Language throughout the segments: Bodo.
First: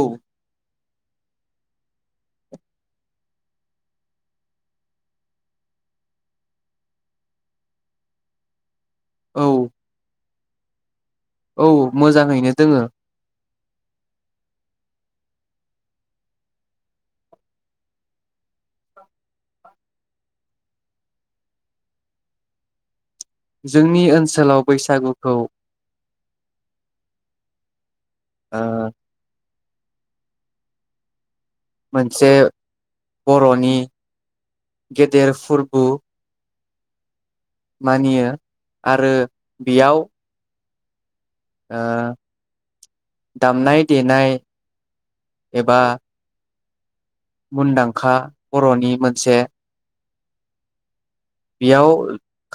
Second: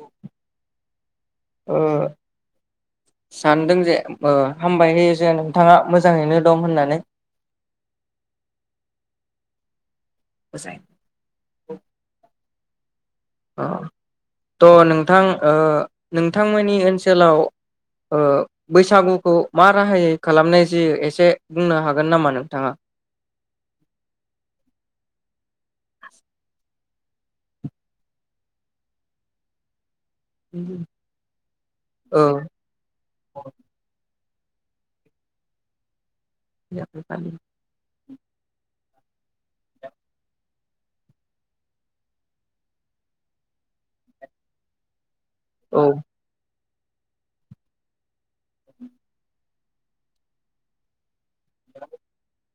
औ। ओ सानदों जे ओ हामबायो जे नोंथाङा मोजाङैनो दं होननानै। औ। अ औ मोजाङैनो दोङो। [unintelligible] थ नोंथां ओ नोंथांमोननि ओनसोलाव ओ बैसागुखौ मा राहायै खालामनाय जायो एसे बुंनो हागोन नामा नोंथाङा। जोंनि ओनसोलाव बैसागुखौ। ओ। [unintelligible] औ मोनसे बर'नि। गेदेर फुरबु। [unintelligible] मानियो आरो बेयाव। ओ दामनाय देनाय। एबा। औ मुनदांखा बरनि मोनसे। बेयाव।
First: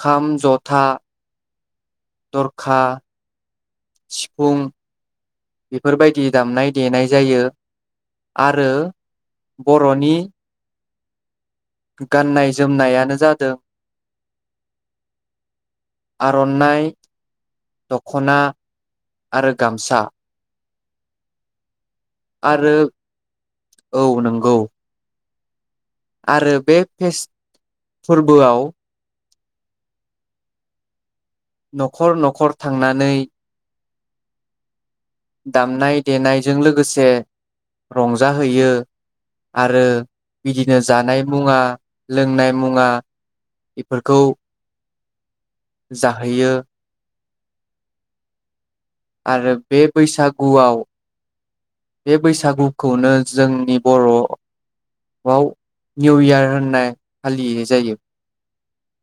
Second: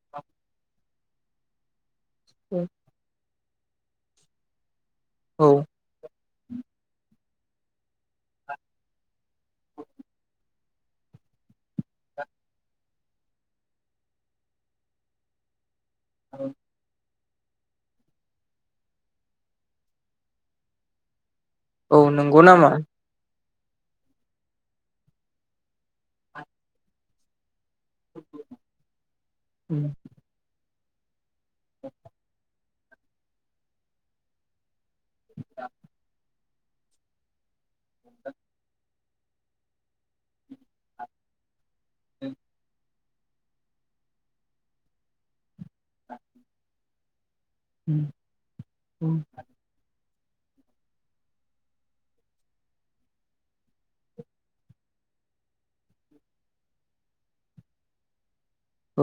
खाम जथा। दरखा। सिफुं। औ बेफोरबायदि दामनाय देनाय जायो आरो बर'नि गाननाय जोमनायानो -' जादों आरनाय। दखना आरो गामसा। औ नंगौ नामा? आरो औ नंगौ। आरो बे फेस फोरबोआव उम। नखर नखर थांनानै दामनाय देनाय -' जों लोगोसे रंजाहैयो। आरो बिदिनो जानाय मुवा लोंनाय मुवा बेफोरखौ जाहैयो। उम आरो बे बैसागुआव बे बैसागुखौनो जोंनि बरआव निउ इयार होनना फालिनाय जायो। औ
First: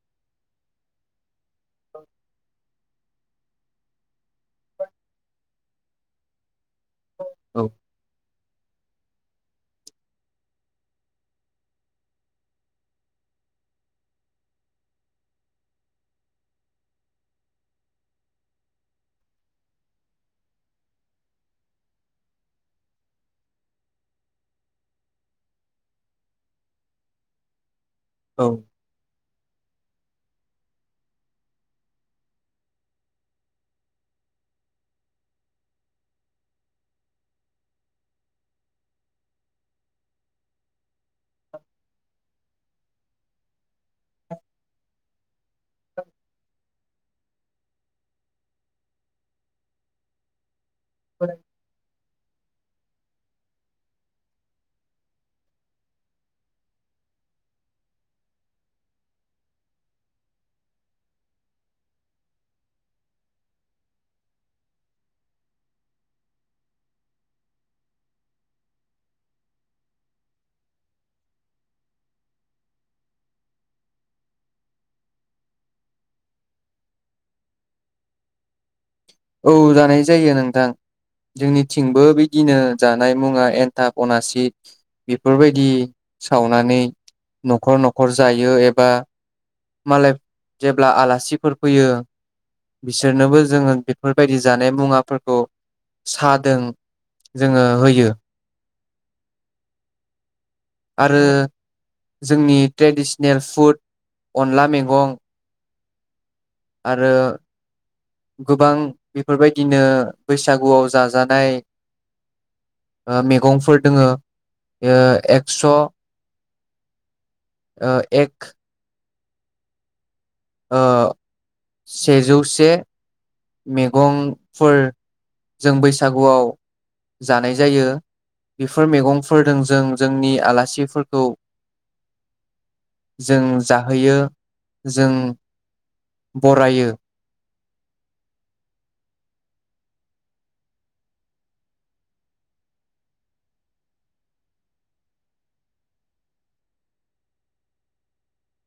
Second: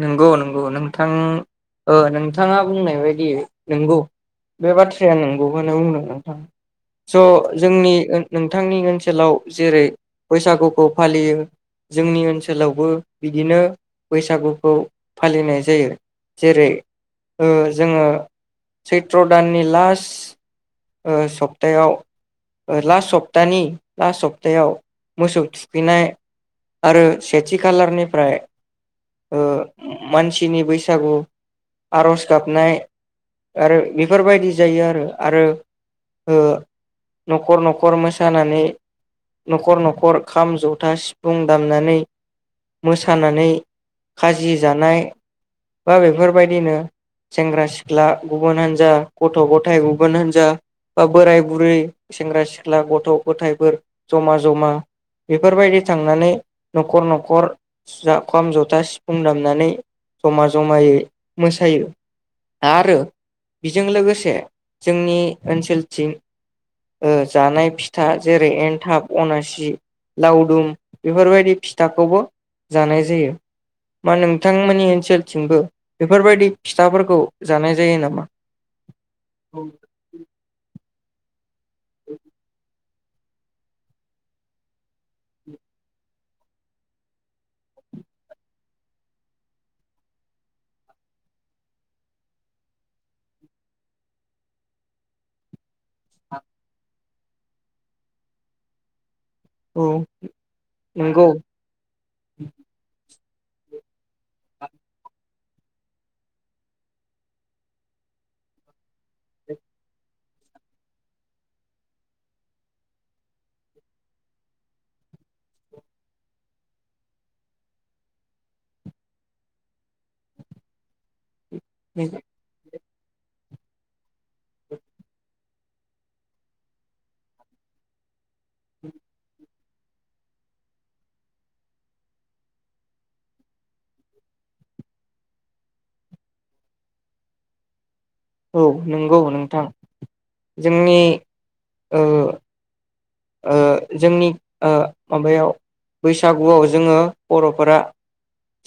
नंगौ नंगौ नोंथां ओ नोंथाङा बुंनाय बायदि नंगौ बे बाथ्राया नंगौ खौनो बुंदों नोंथां। स औ जोंनि ओ नोंथांनि ओनसोलाव जेरै बैसागुखौ फालियो जोंनि ओनसोलावबो बिदिनो बैसागुखौ फालिनाय जायो जेरै ओ जोङो सैथ्र दाननि लास्ट ओ सप्तायाव ओ लास्ट सप्तानि लास्ट सप्तायाव मोसौ थुखैनाय आरो सेथि खालारनि फ्राय औ ओ मानसिनि बैसागु आरज गाबनाय आरो इफोरबायदि जायो आरो आरो ओ नखर नखर मोसानानै नखर नखर खाम जथा सिफुं दामनानै मोसानानै खाजि जानाय बा बेफोरबायदिनो सेंग्रा सिख्ला गुबुन हान्जा गथ' गथाइ गुबुन हान्जा बा बोराय बुरै सेंग्रा सिख्ला गथ' गथायफोर जमा जमा बेफोरबायदि थांनानै नखर नखर [unintelligible] जथा सिफुं दामनानै जमा जमायै मोसायो आरो बेजों लोगोसे जोंनि ओनसोलथिं ओ जानाय फिथा जेरै एनथाब अनासि लावदुम बेफोरबायदि फिथाखौबो जानाय जायो। मा नोंथांमोननि ओनसोलथिंबो बेफोरबायदि फिथाफोरखौ जानाय जायो नामा? औ जानाय जायो नोंथां। जोंनि थिंबो बिदिनो जानाय मुवा एन्थाब अनासि बेफोरबायदि सावनानै नखर नखर जायो एबा मालाय जेब्ला आलासिफोर फैयो बिसोरनोबो जोङो बेफोरबायदि जानाय मुवाफोरखौ सादों जोङो होयो। औ। आरो नंगौ जोंनि ट्रेदिस सनेेल फुद अनला मेगं आरो गोबां बेफोरबायदिनो बैसागुआव जाजानाय ओ मैगंफोर दोङो ओ एक्स ओ एक ओ सेजौ से मेगंफोर जों बैसागुआव जानाय जायो। बेफोर मेगंफोर जोंजों जोंनि आलासिफोरखौ जों जाहोयो जों बरायो। औ नंगौ नोंथां जोंनि ओ ओ जोंनि ओ माबायाव बैसागुआव जोङो बर'फोरा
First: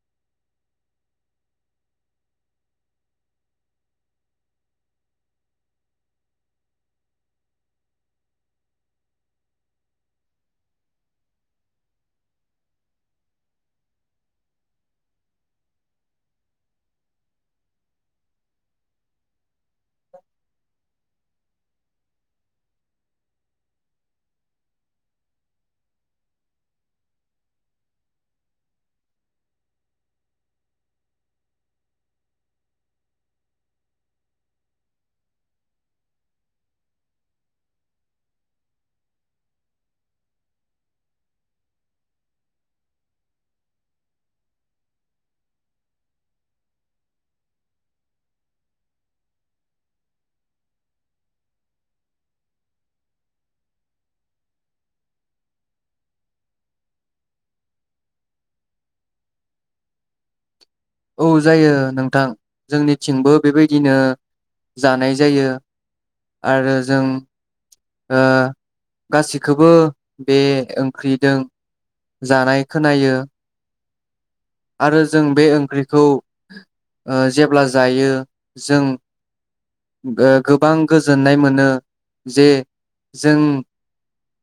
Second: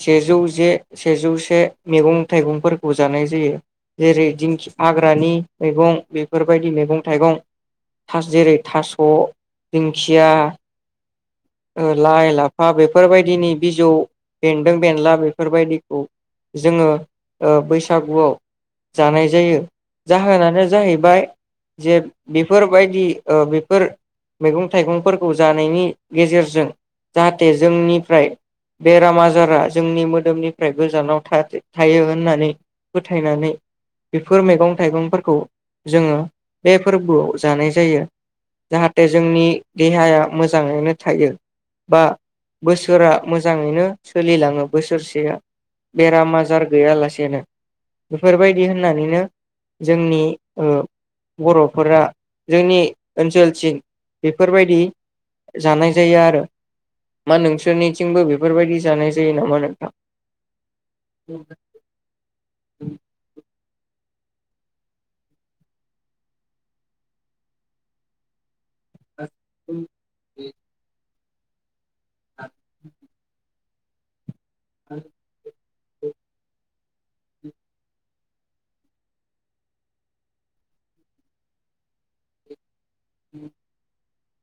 सेजौ जे सेजौसे मेगं थाइगंफोरखौ जानाय जायो। जेरै दिंखि हाग्रानि मैगं बेफोरबायदि मैगं थाइगं थास जेरै थास' दिंखिया लाइ लाफा बेफोरबायदिनि बिजौ बेन्दों बेनला बेफोरबायदिखौ जोङो ओ बैसागुआव जानाय जायो। जाहोनानो जाहैबाय जे बेफोरबायदि बेफोर मैगं थाइगंफोरखौ जानायनि गेजेरजों जाहाथे जोंनिफ्राय बेराम आजारा जोंनि मोदोमनिफ्राय गोजानाव थायो होननानै फोथायनानै बेफोर मैगं थाइगंफोरखौ जोङो बे फोरबोआव जानाय जायो। जाहाथे जोंनि देहाया मोजाङैनो थायो बा बोसोरा मोजाङैनो सोलिलाङो बोसोरसेया बेराम आजार गैयालासेनो बेफोरबायदि होननानैनो जोंनि ओ बर'फोरा जोंनि ओनसोलथिं बेफोरबायदि जानाय जायो आरो। मा नोंसोरनिथिंबो बेफोरबायदि जानाय जायो नामा नोंथां? औ जायो नोंथां जोंनिथिंबो बेबायदिनो जानाय जायो आरो जों ओ गासिखौबो बे ओंख्रि जों जानाय खोनायो। आरो जों बे ओं ख्रिखौ ओ जेब्ला जायो जों गोबां गोजोननाय मोनो जे जों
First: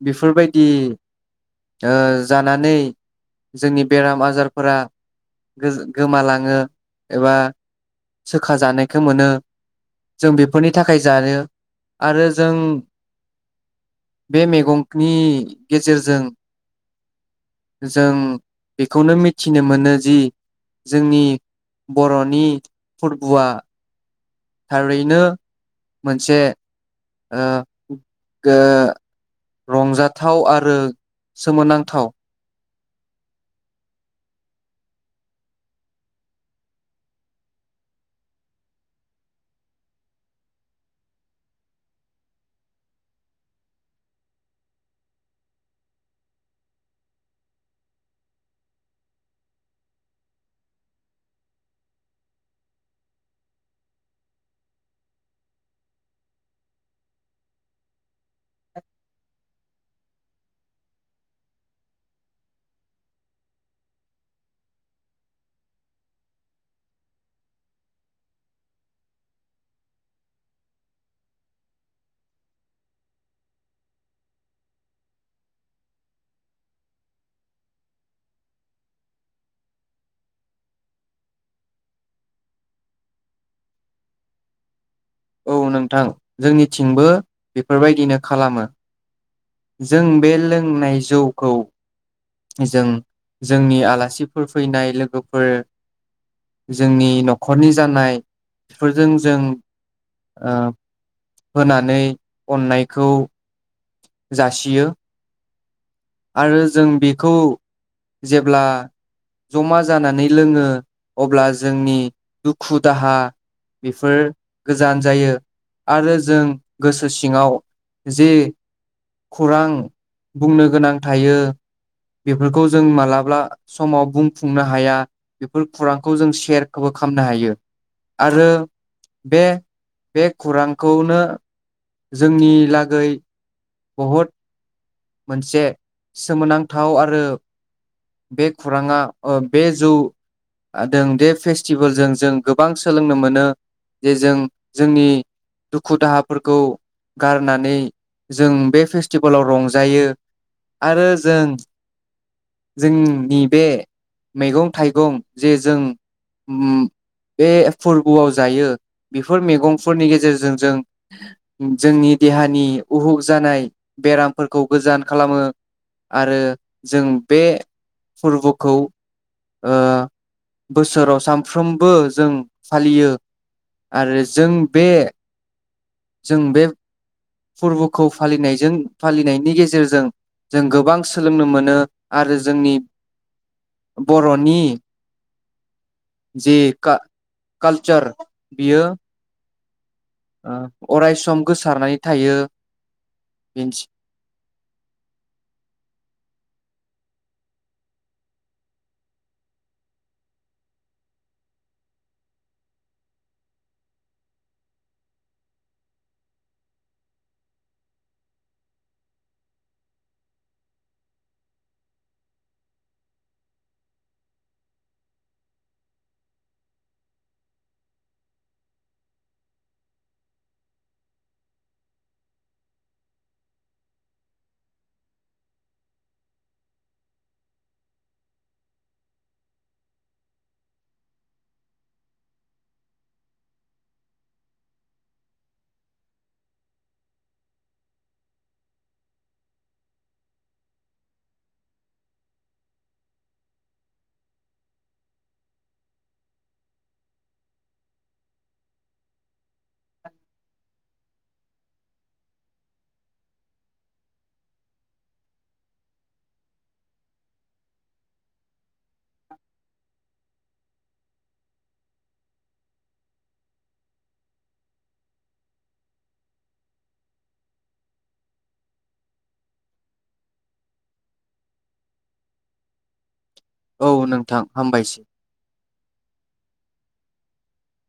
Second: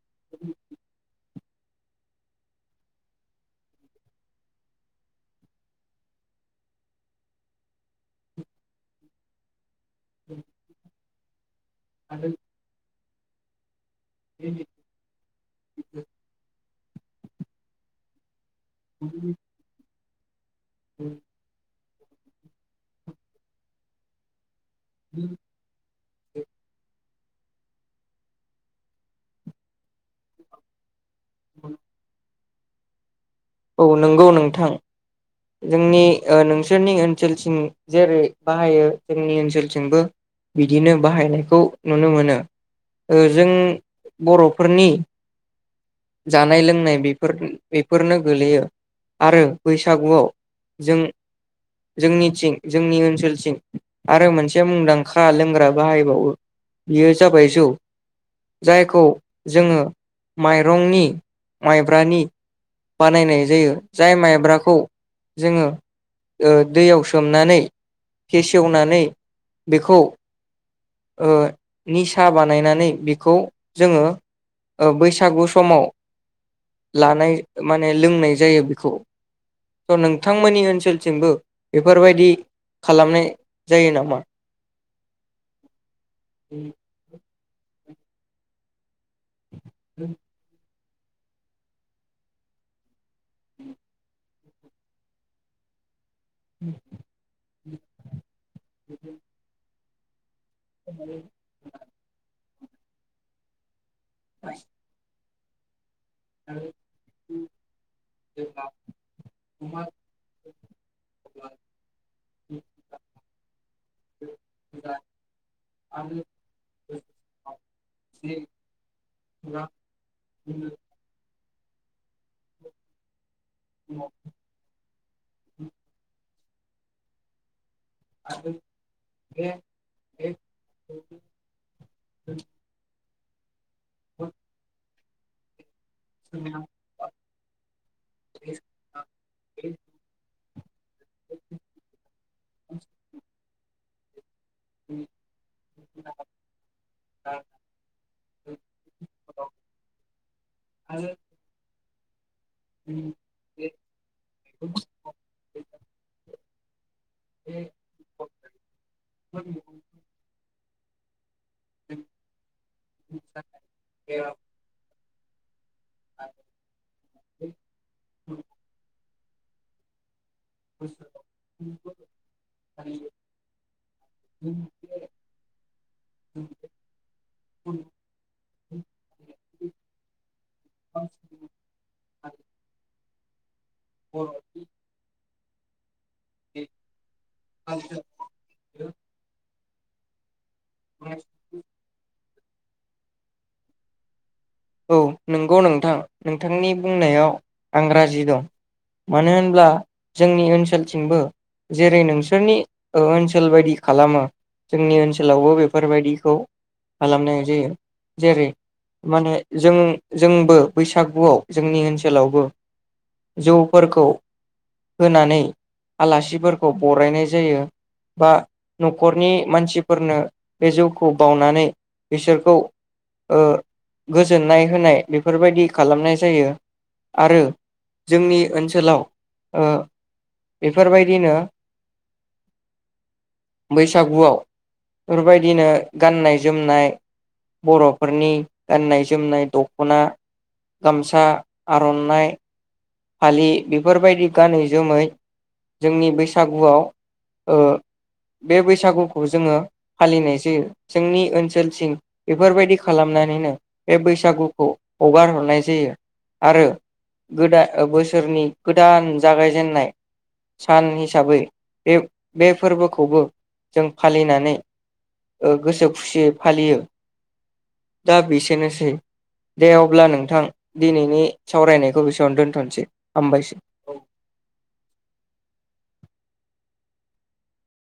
बेफोरबायदि। ओ जानानै जोंनि बेराम आजारफोरा गोमालाङो एबा सोखा जानायखौ मोनो जों बेफोरनि थाखाय जायो। आरो जों बे मैगंनि गेजेरजों जों। बेखौनो मिथिनो मोनो। जि जोंनि। बरनि फोरबुआ थारैनो मोनसे ओ गो रंजाथाव आरो सोमोनांथाव। औ नंगौ नोंथां जोंनि ओ नोंसोरनि ओनसोलथिं जेरै बाहायो जोंनि ओनसोलथिंबो बिदिनो बाहायनायखौ नुनो मोनो जों बरफोरनि जानाय लोंनाय बेफोर बेफोरनो। गोग्लैयो आरो बैसागुआव जों जोंनिथिं जोंनि ओनसोलथिं आरो मोनसे मुंदांखा लोंग्रा बाहायबावो बेयो जाबाय जौ जायखौ जोङो माइरंनि माइब्रानि बानायनाय जायो जाय माइब्राखौ जोङो ओ दैयाव सोमनानै फेसेवनानै बेखौ ओ निसा बानायनानै बेखौ जोङो ओ बैसागु समाव लानाय माने लोंनाय जायो बेखौ नोंथांमोननि ओनसोलथिमबो बेफोरबायदि खालामनाय जायो नामा? औ नोंथां जोंनिथिंबो बे फोरबायदिनो खालामो। जों बे लोंनाय जौखौ जों जोंनि आलासिफोर फैनाय लोगोफोर जोंनि नखरनि जानाय बेफोरजों जों ओ होनानै अननायखौ जासियो। आरो जों बेखौ जेब्ला जमा जानानै लोङो अब्ला जोंनि दुखु दाहा बेफोर गोजान जायो आरो जों गोसो सिङाव जे खौरां बुंनो गोनां इयो बेफोरखौ जों मालाब्ला समाव बुंफुंनो हाया बेफोर खौरांखौ जों सेयारखौबो खामनो हायो। आरो बे बे खौरांखौनो जोंनि लागै बहुद मोनसे सोमोनांथाव आरो बे खुराङा ओ बे जौ हादों बे फेस्टिभेलजों जों गोबां सोलोंनो मोनो। जे जों जोंनि दुखु दाहाफोरखौ गारनानै जों बे फेस्टिभेलाव रं जायो आरो जों जोंनि बे मैगं थाइगं जेजों [inaudible] बे फोरबोआव जायो बेफोर मैगंफोरनि गेजेरजों जों [inaudible] जोंनि देहानि औ उहुग जानाय बेराम गोजान खालामो आरो जों बे फोरबुखौ ओ बोसोराव सानफ्रोमबो जों फालियो आरो जों बे जों बे फोरबुखौ फालिनायजों फालिनायनि गेजेरजों जों गोबां सोलोंनो मोनो आरो जोंनि बर'नि जे का-कालचार बियो अ अरायसम गोसारनानै थायो [unintelligible] औ नोंगौ नोंथां नोंथांनि बुंनायाव आं राजि दं मानो होनब्ला जोंनि ओनसोलथिंबो जेरै नोंसोरनि ओ ओनसोल बायदि खालामो जोंनि ओनसोलावबो बेफोरबायदिखौ खालामनाय जायो। जेरै माने जों जोंबो बैसागुआव जोंनि ओनसोलावबो जौफोरखौ होनानै आलासिफोरखौ बरायनाय जायो बा नखरनि मानसिफोरनो बे जौखौ बावनानै बिसोरखौ ओ गोजोननाय होनाय बेफोरबायदि खालामनाय जायो आरो जोंनि ओनसोलाव ओ बेफोरबायदिनो बैसागुआव बेफोरबायदिनो गाननाय जोमनाय बर'फोरनि गाननाय जोमनाय दखना, गामसा, आर'न्नाइ, फालि बेफोरबायदि गानै जोमै जोंनि बैसागुआव ओ बे बैसागुखौ जोङो फालिनाय जोयो जोंनि ओनसोलथिं बेफोरबायदि खालामनानैनो बे बैसागुखौ हगार हरनाय जायो आरो गोदा ओ बोसोरनि गोदान जागायजेननाय सान हिसाबै बे बे फोरबोखौबो जों फालिनानै ओ गोसो खुसियै फालियो। दा बेसेनोसै दे अब्ला नोंथां दिनैनि सावरायनायखौ बेसेयावनो दोन्थन [inaudible] औ नोंथां हामबायस